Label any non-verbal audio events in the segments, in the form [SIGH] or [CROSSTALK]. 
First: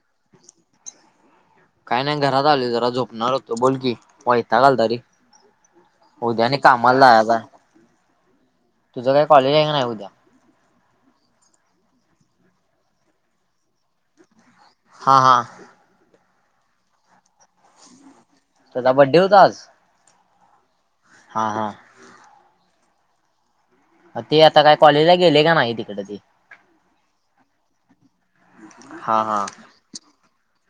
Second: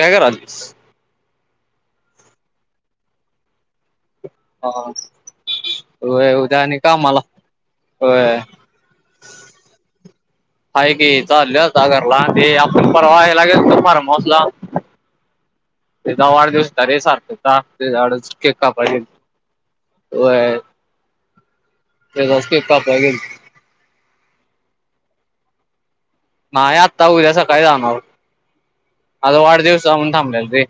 कायं कारलीस? कांहीं नाहीं घरांत आलोय जरां झोपणांर होतो बोल की मग. हां होयं उद्यां आणि कामाला कामांला जायचं आहे. होयं. तुझं कांहीं कॉलेज आहे कां नाहीं उद्यां? हांय की चाललोय घरला ते आपणं परवां ह्याला गेलतो फार्म हाऊंसला. हां हां तेचा वाढदिवस होता रे सार्थक चा त्याच्याकडे केक त्याचा कापायला बड्डे गेलतो. व्हय. हां हां त्याचाच केक कापायला गेलतो. ते आंता काय कॉलेजला गेलय का नाही कां तिकडं ते. नाहीं आंत्ता उद्यां सकाळीं जाणारं हा आंता वाढदिवस होता म्हणुन थांबलेलो रे.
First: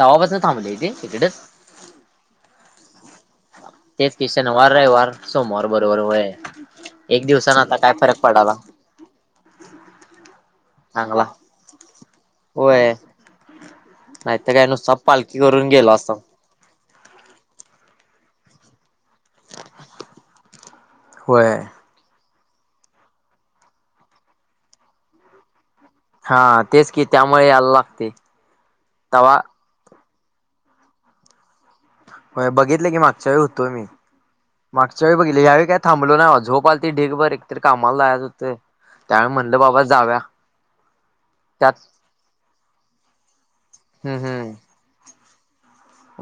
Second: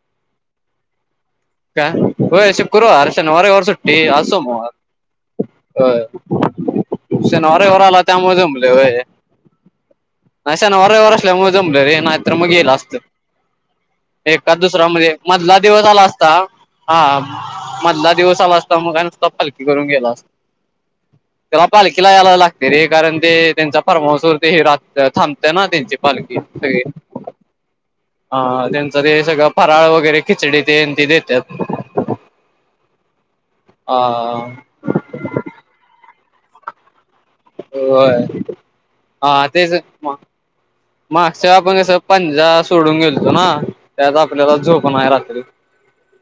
तवा पांसन थांबलं ते इकडेचं. कां होयं शुक्रवार, शनिवार, रविवार सुट्टी तेच की सोमवार शनिवार, रविवार, सोमवार बरोबर होयं. होय. एक दिवसानं शनिवार, आता रविवार काय आला फरक त्यामुळें पडाला जमल व्हय. शनिवार, रविवार चांगला. असल्यांमुळे जमलं रे नाहींत तरं मंग गेलं होय असत. नाहीतर एकांद काय दुसरा नुसता म्हणजे पालखी मधला करून दिवसं गेलो आलां असताव. असतां. हां मधंला दिवसं आंला असतां मंग नुसता पालकी करूंन गेलां असतं. होय त्याला पालखी पालखीलां यांयला लागंत रे कारणं ते त्यांचा फार्म हाऊस वरती हे राहते थांबत नां त्यांचे. पालखी हा असतें तेच की त्यामुळे यायला लागते. हां त्यांचे ते तवा सगळं. फरांळ वगैरें खिचडी तेन ते देतांत. होय बघितल की मागच्यां वेळी होतो मी. मागच्यां वेळी बघितली यांवेळी कायं थांबल नां झोपा आल ती ढीग भर. तर कामांला होय जायंच होते त्यामूळ हा म्हणलं तेच बाबां जाउया. मागच्या वेळेसं आपणं कसं पंजा सोडूंन गेलतो नां त्यांत आपल्यांला झोप नाहीं रात्री.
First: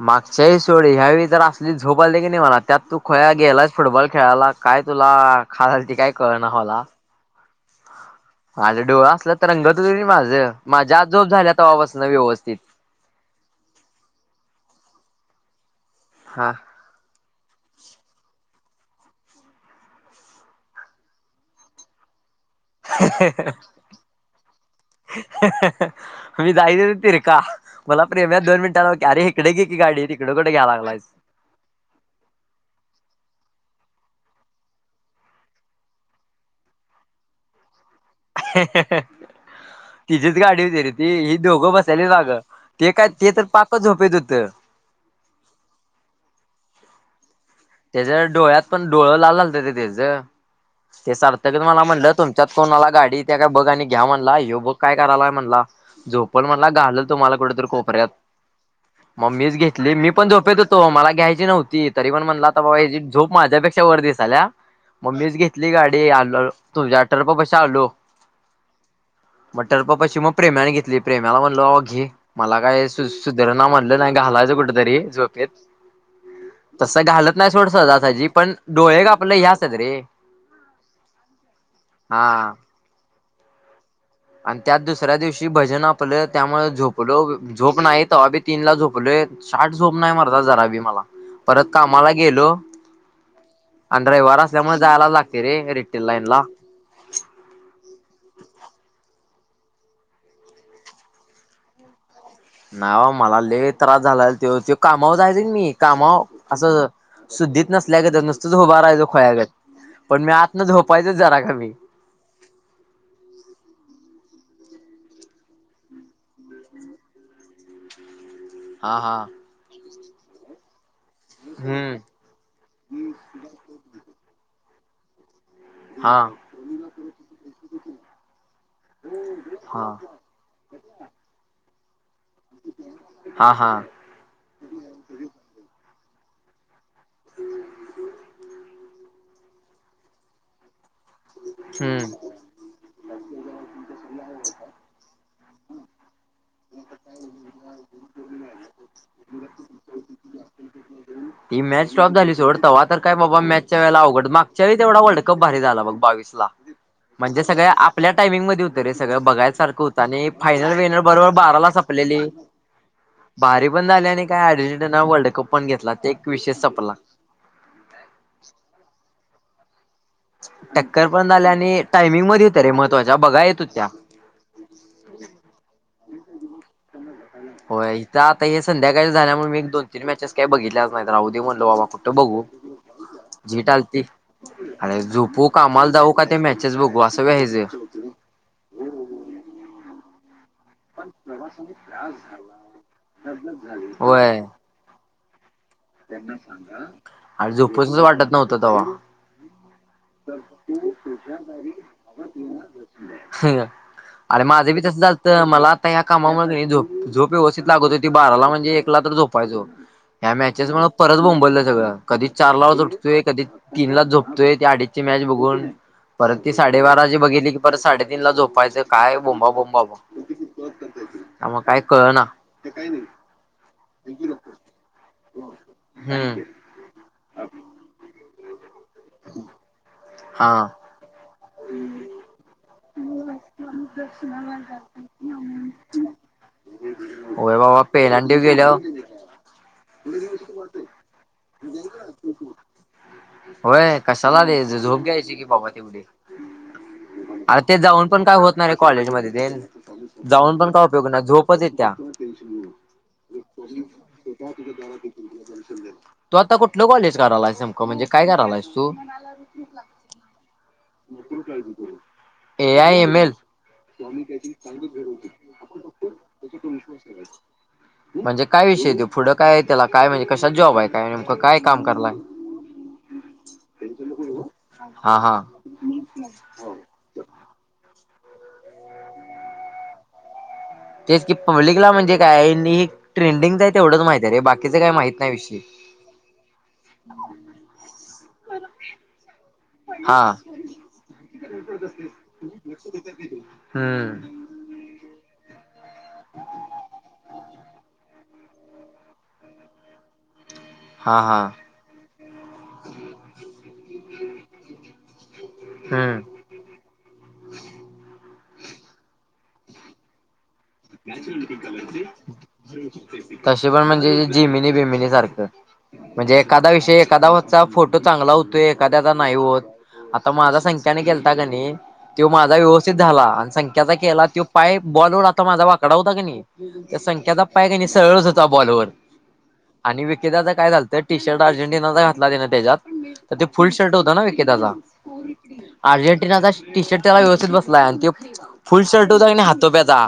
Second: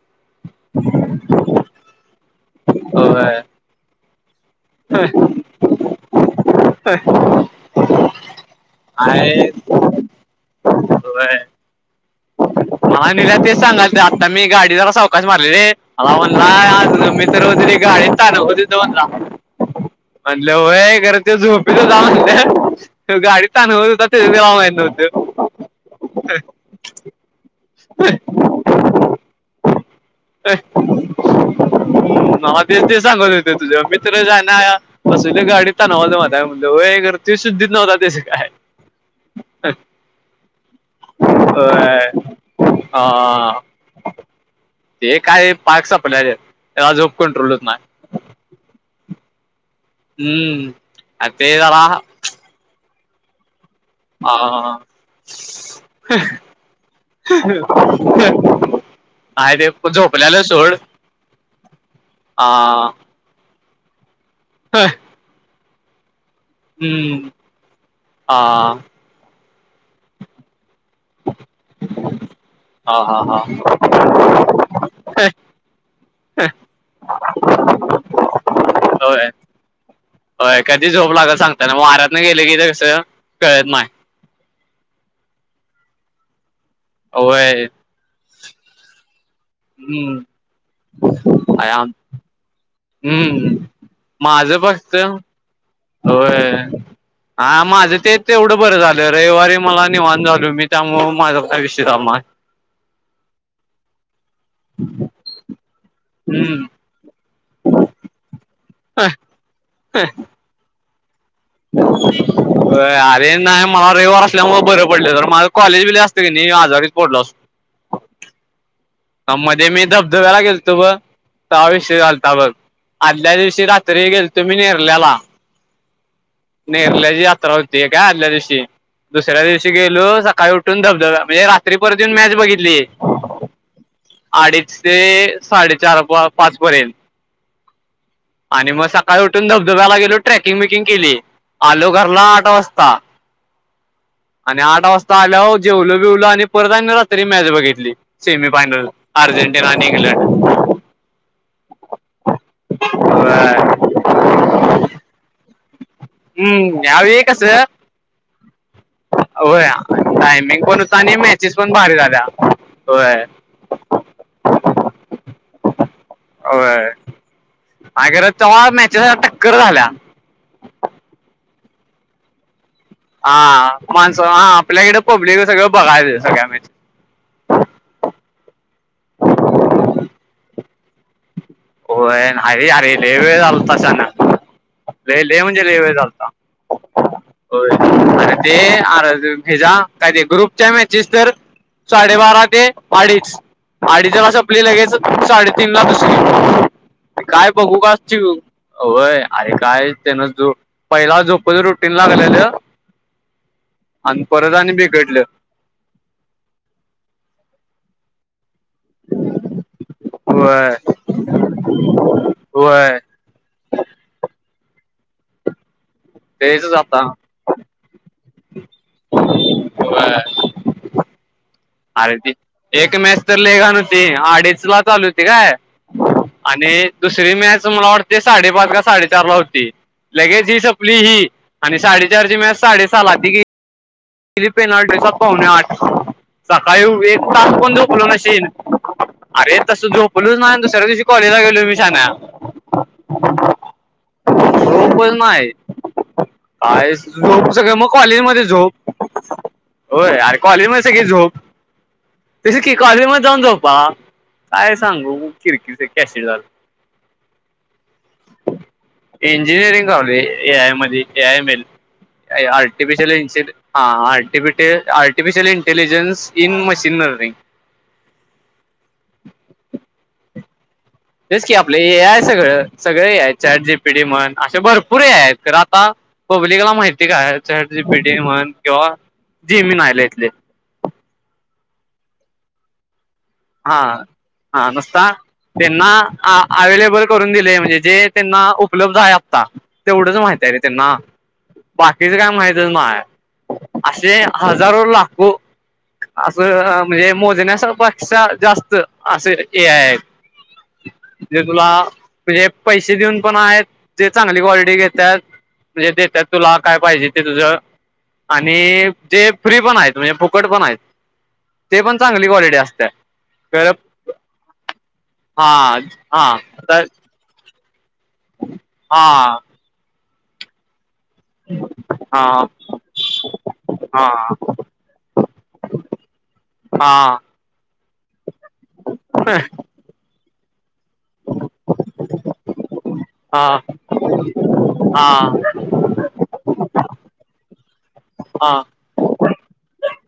मागच्यांवेळी सोड ह्यांवेळी तर असली झोप अलती की नाहीं त्यांत तूं खुळ्या होय. गेलांस. फुटबॉल खेळायंला कायं तुंला खांज आलती कायं कळणं मलां [UNINTELLIGIBLE] माझां डोळं असलां आहे रंगत होते माझं माझ्यां आंज जोब झाल्यां तवा पसणं व्यवस्थित. ''हां'' निलां तेचं सांगाल आंता मी गांडी जरां चवकाश मारले रे मला हा म्हणला. सर्वजणी गांडीत तांणवलत होती म्हणला. म्हटलं होयं खरं ते झोपीत होता म्हणलं. गाडीत तांनत होतं ते बी आम्हाला माहित नव्हतं. आम्ही जाई धुरीत. री कां मलां प्रेम आहे दोन मिनटां अरे इकडे घे की, गांडी तिकडे कुठे घ्यांय लागलांय. [INAUDIBLE] मला बी ते सांगायचं होेतं तुझ्यां मित्रं जाणार. कसलं गांडीत ताणवालता माहितीये का म्हणलं होय खरं शुद्धीत नव्हता त्याचं काय. त्यांचीचं गांडी होती रे ती ही, दोघं बसायले होय बागं ते कायं ते तरं हा. पाकचं झोपेत होतं. ते कायं पाक संपल्या त्यांला झोपकण कटोल होतं नाहीं. त्यांच्या डोळ्यांत पणं डोळ लांत ते त्यांचं हम्म ते आणि सारथ क मलां जरा म्हणलं तुम''--'' त्यांच्यात कोणांला गांडी येत्या का बघां आणि घ्यां म्हणला हे बघं कायं करायलांय म्हणंला. झोपणं म्हणंला घालं तुम्हांला कुठेतरी कोपऱ्यांत. अं, म मीच आहे ते घेतली मी पण झोपल्याला झोपेत सोड होेतो मला घ्यायची नव्हती. तरी पण आ म्हणलं आता बाबा ह्याचे झोप माझ्यापेक्षा वर दिसाल्या. होय. म मीच घेतली गाडी आल तुझ्या अठर्फ पाशी आलो. आ मग टर्फ पाशी मग प्रेम्याने घेतली प्रेम्याला म्हणल बाबा घे. मला काय हा सु हा हा सुधारणा म्हटलं नाही घालायचं कुठतरी झोपेत. तस घालत नाही सोड सहजा सहजी पण हे डोळ हे होय आपलं हे असतात रे. होय कधी झोप लागल सांगता नाही वाऱ्यातन गेले हा. की, ते कसं कळत नाही. आणि त्यात दुसऱ्या दिवशी भजन आपलं त्यामुळे झोपलो होय झोप नाहीत तवाबी तीनला झोपलोय. छाट झोप नाही हम्म मर्दा जरा बी मला परत आय आम कामाला गेलो. हम्म आणि रविवार माझं असल्यामुळे फक्त जायलाच लागते रे घरी. होय. हा, माझं ते तेवढं बरं झालं रविवारी मला निवांत झाल मी त्यामुळ माझा काय विषय नाय. नाय बा मला लई त्रास झाला त्यो त्यो कामावर जायचा कणी कामावर हम्म असं. शुद्धीत नसल्या गत नुसतच उभा रहायचं खुळ्यागत पण मी आतन झोपायचोच जरा कमी. [INAUDIBLE] होय अरे नाही मला रविवार असल्यामुळे बर पडल जर माझ कॉलेज बिलेज असतं की, नाही आजारीच पडलो असतो. हा हा, ह, मध्ये मी धबधब्याला गेलतो ब. तवा हम्म विषय झालता बघ आदल्या दिवशी रात्री गेलतो मी नेरल्याला हा, नेरल्याची यात्रा होती काय आदल्या दिवशी दुसऱ्या दिवशी हा गेलो सकाळी उ''--'' टून धबधब्या म्हणजे रात्री परत येऊन मॅच बघितली. हा हा अडीच ते साडेचार बुवा पाच पर्यंत. आणि मग सकाळी उठून धबधब्याला गेलो ट्रॅकिंग बिकिंग केली. आलो हम्म घरला आट वाजता. आणि आठ वाजता आल्यावर जेवलो बिवलो आणि परत आणि रात्री मॅच बघितली. सेमीफायनल अर्जेंटीना आणि इंग्लंड. ही, मॅच टॉप झाली सोड तवा तर काय बाबा मॅचच्या वेळेला अवघड मागच्यावेळी तेवढा वर्ल्डकप भारी झाला बग बावीस. ला हम्म यावेळी म्हणजे कसं सगळ्या आपल्या टायमिंग मध्ये होत वगैरे सगळं बघाय होय सारखं होतं आणि टायमिंग फायनल, पण होता बियणल आणि बरोबर मॅचेस बाराला पण भारी संपलेली. झाल्या होय भारी पण झाली आणि काय अजेंटिना वर्ल्ड कप पण घेतला ते विषय होय संपला. आणि खर तवा मॅचे जरा टक्कर झाल्या. टक्कर पण झाले आणि टायमिंग मध्ये तरी महत्वाच्या हा माणसं हा आपल्याकडे पब्लिक सगळं बघायच सगळ्या मि होय इथं आता हे संध्याकाळी झाल्यामुळे मी एक, दोन तीन मॅचेस काही बघितल्या नाहीत राहुदे म्हणलो बाबा कुठ होय बघू नाही अरे लय वेळ मीट झालता आलती. शाना अरे लय लय झोपू म्हणजे लय कामाला वेळ जाऊ का झालता ते मॅचेस बघू असं व्हायचं. होय अरे ते आर भेजा कायते ग्रुप च्या मॅचेस तर साडेबारा ते अडीच अडीचला संपली लगेच साडेतीन ला दुस त्यांना सांगा काय बघू काय चिडू व्हय अरे काय त्यानं जो पहिला जो रुटीन लागलेल आणि परत आणि बिघडलं. नाही या कामामध्ये झोप झोप व्यवस्थित लागत होती बाराला म्हणजे एकला तर झोपायचो. होय त्याज्यामुळ परत बोबललं सगळं कधीच चारला होय तोय कधी तीनलाच झोपतोय ती अडीचची मॅच बघून परत ती तेचच आता साडेबाराची बघितली परत साडेतीन ला झोपायचं काय बोंबा, बोंबा होय मग काय. कळ अरे ना ती एक मॅच तर लेघान होती अडीच ला चालू होती. हम्म आणि दुसरी मॅच मला वाटते साडेपाच का साडे विचारला होती लगेज हा ही सपली ही आणि साडेचारची मॅच साडे सहाला ती ही आठ [INAUDIBLE] सकाळी एक तास होय पण बाबा झोपलो पेलांडीव नाशीन गेल्यावर अरे तसं झोपलूच नाही दुसऱ्या दिवशी कॉलेजला गेलो मी शाहाण्या. होय कशाला द्यायच झोप झोपच घ्यायची की नाही बाबा तेवढी. काय झोप अ सगळं ते मग जाऊन पण काय कॉलेजमध्ये होतणारे झोप कॉलेज मध्ये ते. होय जाऊन पण काय उपयोग ना झोपच येतीया. तशी की कॉलेज मध्ये जाऊन झोपा काय सांगू. Cricket cassette. तू आता कुठलं कॉलेज करायलायस नेमकं म्हणजे काय करायलायस तू? इंजिनीअरिंग कावली ए आय मध्ये ए आय मध्ये L A I artificial M L इंज artificial intelligence in machine learning. म्हणजे काय विषय येत पुढं काय आहे त्याला काय म्हणे कशात जॉब आहेत? तेच की आपलं हे आहे सगळं, सगळे चट जी पी डी म्हण असे भरपूर हा हा आहेत. आता पब्लिकला माहिती काय चॅट जी पी टी म्हण किंवा जेमीन आले इथले. तेच की पब्लिकला म्हणजे काय ट्रेंडिंगच आहे हा तेवढंच माहित आहे रे हा बाकीच काही नुसता माहित नाही विषयी. त्यांना अवेलेबल करून दिले म्हणजे जे त्यांना उपलब्ध आहे आत्ता. तेवढंच हा माहित आहे रे त्यांना बाकीचं काय माहितच म असे हम्म हजारो लाखो अस म्हणजे मोजण्यास पेक्ष जास्त असे हे ए आय आहे. हा जे हा तुला म्हणजे पैसे देऊन पण आहेत ते चांगली क्वालिटी घेतात. म्हणजे हम्म देतात तुला काय पाहिजे ते तुझं. आणि जे फ्री पण आहेत म्हणजे फुकट पण आहेत. ते पण चांगली क्वालिटी असते [UNINTELLIGIBLE] कशी तर पण म्हणजे जिमिनी बिमिनी सारखं, हा हा म्हणजे एखादा तर विषय एखादा होत चा फोटो चांगला होतोय, एखाद्याचा नाही हा होत. आता माझा संख्यांन केलता ता कणी हा त्यो माझा व्यवस्थित झाला. आणि संख्याचा हा केला तो पाय बॉल माझा वाकडा होता कणी, त्या हा संख्याचा पाय कणी सरळच होता बॉलवर. [UNINTELLIGIBLE] आणि विकी दाच काय झालतं, टी शर्ट अर्जेंटिनाचा घातला तेन त्याच्यात. तर ते हा फुल शर्ट होत ना विकीदाचा. अर्जेंटिनाचा टी शर्ट त्याला व्यवस्थित बसलाय, आणि त्यो हा फुल शर्ट होता कणी हातोप्याचा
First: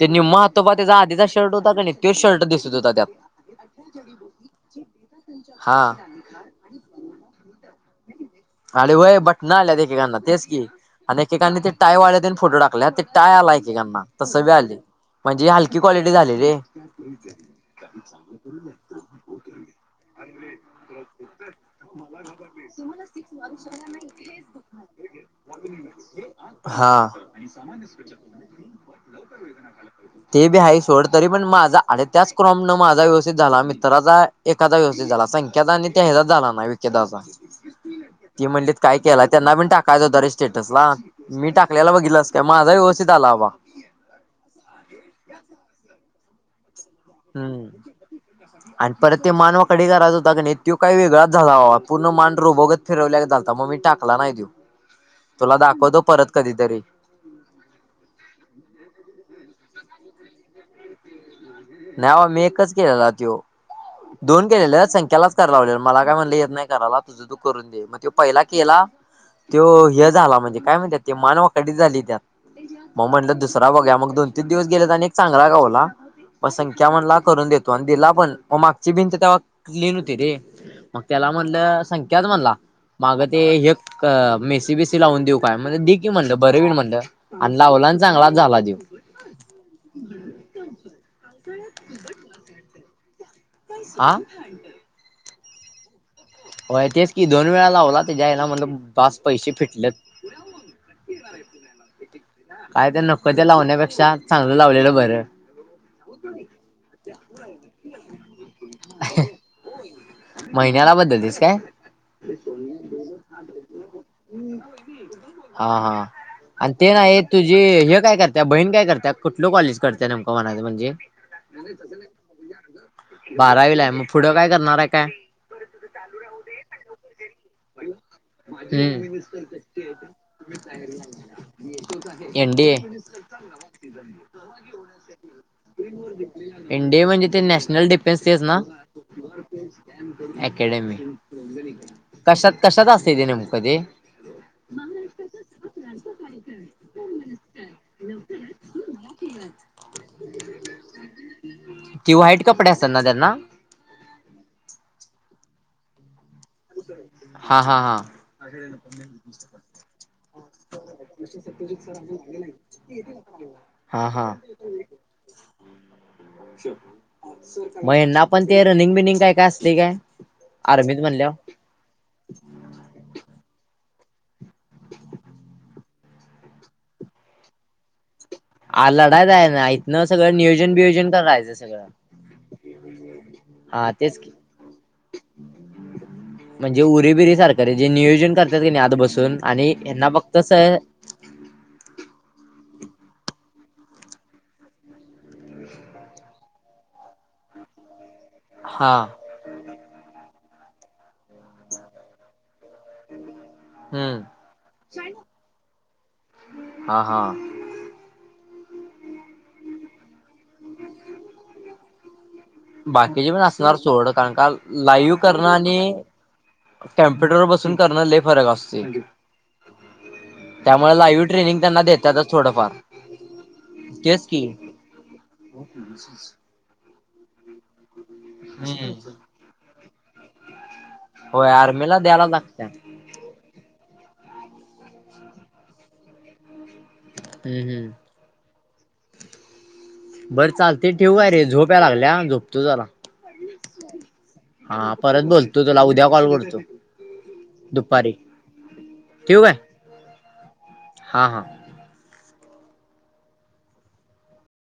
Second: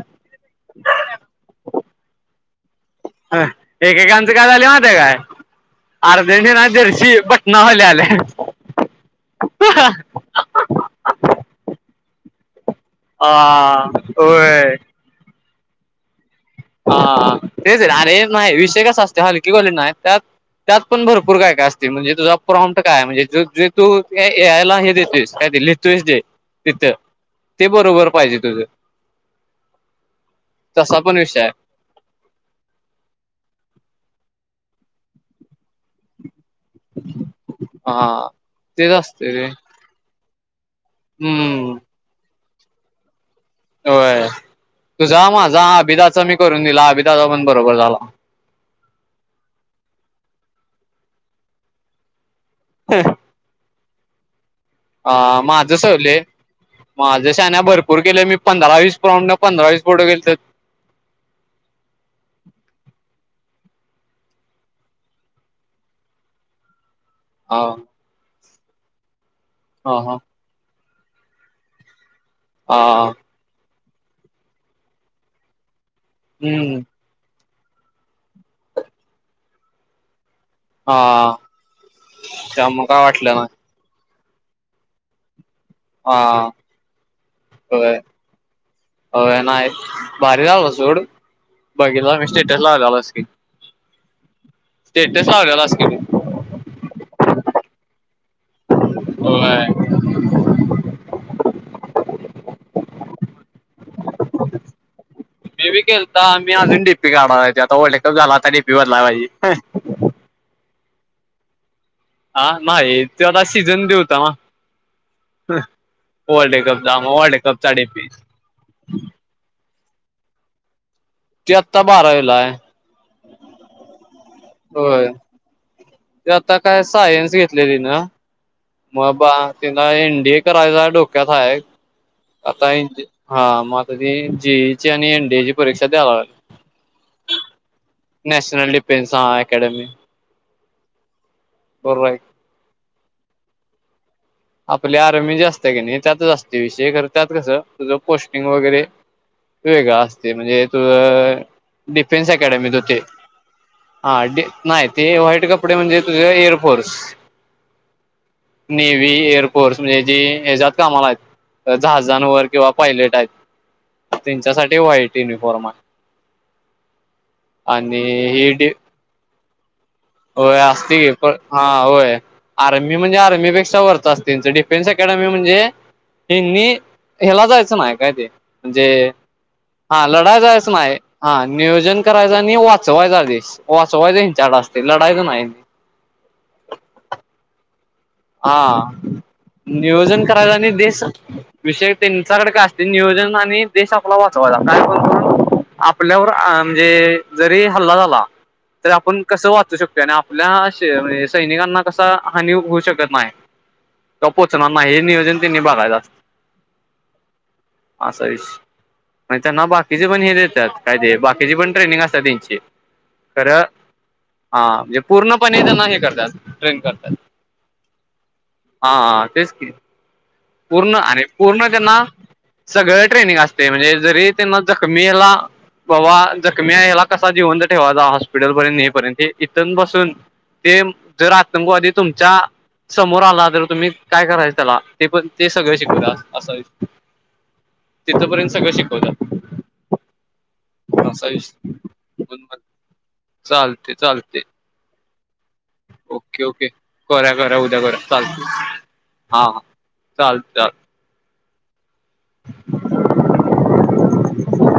ते निम्मा हातोपा त्याचा आधीचा शर्ट होता का नाही, तोच शर्ट दिसत होता त्यात. एकेकांचं काय झालंय, माहीत आहे हा काय. ना जर्शी पटनावाल्या आल्यात. आणि व्हय बटन आल्यात, एकेकांना तेच की आणि एकेकांनी ते टायवाल्या तेन फोटो टाकल्यात. टाय आलाय आ एकेकाना, तसबी होय आलय, म्हणजे हलकी क्वालिटी झाली रे. हा तेच आहे आणि नाही विषय कस असणार नाही त्यात, त्यात पण भरपूर कायकाय असतय. म्हणजे तुझा प्रॉमट काय हाय, म्हणजे जे तू एयला हे देतो आहेस काय ते लिहितोयस जे तिथं हा. ते बरोबर पाहिजे तुझं ते बी आहे तसा सोड तरी विषय पण आहे बघ. [UNINTELLIGIBLE] क्रॉम न माझा व्यवस्थित झाला, मित्राचा एखादा व्यवस्थित झाला. संख्याचा आणि त्या ह्याचाच झाला नाही विकीदाचा. हा ति म्हटलीत तेच काय केलाय, असते रे त्यांना पण टाक. कालच होता रे स्टेटसला. मी हम्म टाकलेला बघितलास काय, माझा व्यवस्थित आला बाबा. होय, तुझा माझा अभिदाचा मी करून दिला व्यव हम्म. आणि परत ते मान वाकडी करायच होता कणी, तो काही वेगळाच झाला बाबा, पूर्ण मान रोबो गत फिरवल्यागत झालता, मग मी टाकला नाही त्यो. अ तुला माझं दाखवतो सवले परत कधीतरी माझ्या शाण्या भरपूर केेल मी, पंधरा वीस प्राऊंड पंधरावीस पुढ गेलोय. नाही बाबा मी एकच केलेला तो. दोन केलेले संख्यालाच करा लावलेल, मला काय म्हणलं येत नाही करायला. तुझ तु हा करून दे. मग ते पहिला केला त्यो हा हे हा झाला, म्हणजे काय म्हणत्यात ते मान वकडी झाली त्यात, हा मग म्हटलं दुसरा बघुया. मग दोन तीन दिवस गेल तर आणि एक चांगला घावला. मग हम्म संख्या म्हणला करून देतो, आणि दिला पण मग मागची भिंंत तेव्हा क्लीन व्हती रे. हा मग त्याला म्हणलं संख्याच म्हणला, त्यामुळे काय माग वाटलं ना ते हे मेसी बेसी लावून देऊ काय, दे की हा म्हणलं बरं होईल म्हणल आणि लावला होय आणि चांगलाच झाला त्यो. होय नाही भारी झालता सोड. बघितलं मी स्टेटस लावलेलास की. आं. स्टटेस लावलेलास की. तू होय तेच की दोन वेळा लावला. त्याच्या आईला म्हणलं बास पैस होय फिटलं. काय ते नको ते लावण्यापेक्षा चांगलं लावलेलं बरं. मी बी केलता, मी अजून डीपी काढालोय, आता वर्ल्ड कप झाला आता डीपी बदलाय पाहिजे. महिन्याला बद्दललीस काय. हा नाही त्यो आता शिजन बी होता. हा हा वर्ल्ड आणि ते कपचा मग नाय, वर्ल्ड तुझी कपचा हे डीपी काय करत्या बहीण काय करत्या. कुठल कॉलेज करत्या नेमकं म्हणायच म्हणजे. ती आत्ता बारावीला आहे. बारावीला आहे, मग पुढं काय करणार आहे काय? ते आता काय सायन्स घेतल ती‌न. मग हम्म बा तीन एंडीए करायचा डोक्यात आहे, आता एनडीए हा म आता ती जीई ची आणि एनडीए ची परीक्षा द्यावाया एनडीए म्हणजे ते नॅशनल डिफेन्स तेच ना? नॅशनल डफेनस हा अकॅडमी अकॅडमी बरोबर आहे कशात कशात असते ते नेमकं ते आपले आर्मी जे असत की नाही त्यात असते विषय खर त्यात कसं तुझं पोस्टिंग वगैरे वेगळा असतय म्हणजे त ती डिफेन्स व्हाईट कपडे अकॅडमीत असतात होतय ना त्यांना? हा डी नाही ते व्हाईट कपडे म्हणजे तुझ एर हा हा हा नेव्ही एअरफोर्स ने जे ए जात कामाला आहेत जहाजांवर किंवा पायलट आहेत, हा हा त्यांच्यासाठी व्हाईट युनिफॉर्म आहे. मग आणि यांना पण ही ते डी रनिंग बिनिंग काय काय असते काय? होय आर्मीत असती पण म्हणल्यावर हा होय आर्मी म्हणजे आर्मी पेक्षा वरती असतय त्यांच डिफेन् अकॅडमी म्हणजे त्यांनी ह्याला जायचं नाही काय ते म्हणजे आ लढायच आहे ना इथनं हा सगळं लढाय जायचं नियोजन नाय, बियोजन हा करायचं सगळं नियोजन करायच आणि वाचवायचा देश. हा वाचवायच तेच की ह्यांच्याकड असतय, लढायच नाय. म्हणजे उरेबिर सारख जे नियोजन करतात की नाही हा आत बसून आणि यांना नियोजन फक्त करायचं आणि सर देश विषय त्यांच्याकडे काय असते नियोजन आणि देश आपला वाचवायचा काय पण करून आपल्यावर म्हणजे जरी हल्ला झाला तर हा आपण कसं वाचू शकतोय आणि आपल्याणजे सैनिकांना कसा हानी होऊ शकत नाय ते हम्म पोचणार नाही हे नियोजन त्यांनी बघायचं असतय हा हा असा विष नाही त्यां ना बाकीचे पण हे देतात, काय ते बाकीची पण ट्रेनिंग असतात त्यांची बाकीचे पण खरं असणार सोड कारण का हा म्हणजे लाईव्ह करणं पूर्णपणे त्यांना हे आणि करतात ट्रेन करतात कम्प्युटर बसून करण लई फरक असतोय. हा हं तेच की. [UNINTELLIGIBLE] पूर्ण आणि लाईव्ह ट्रेनिंग पूर्ण त्यांना देतातच थोडंफार सगळं ट्रेनिंग असतय म्हणजे तेच जरी की त्यांना जखमीला बाबा जखमी आहे याला कसा जिवंत ठेवायचा, हॉस्पिटलपर्यंत हम्म नेईपर्यंत इथून पासुन ते जर होय आतंकवादी आर्मीला द्यायला तुमच्या लागत्या समोर आला तर तुम्ही काय करायचं त्याला ते पण ते सगळ शिकवत्यात असं हम्म हम्म तिथंपर्यंत सगळं शिकवतात बरं चालतेय ठेवू असा काय रे विषय झोप याय लागलीया झोपतो जरा चालते चालते हा परत बोल ओके ओके करुया करूया उद्या करूया दुपारी चालतंय हा हा चालेल चाल हा हा [UNINTELLIGIBLE]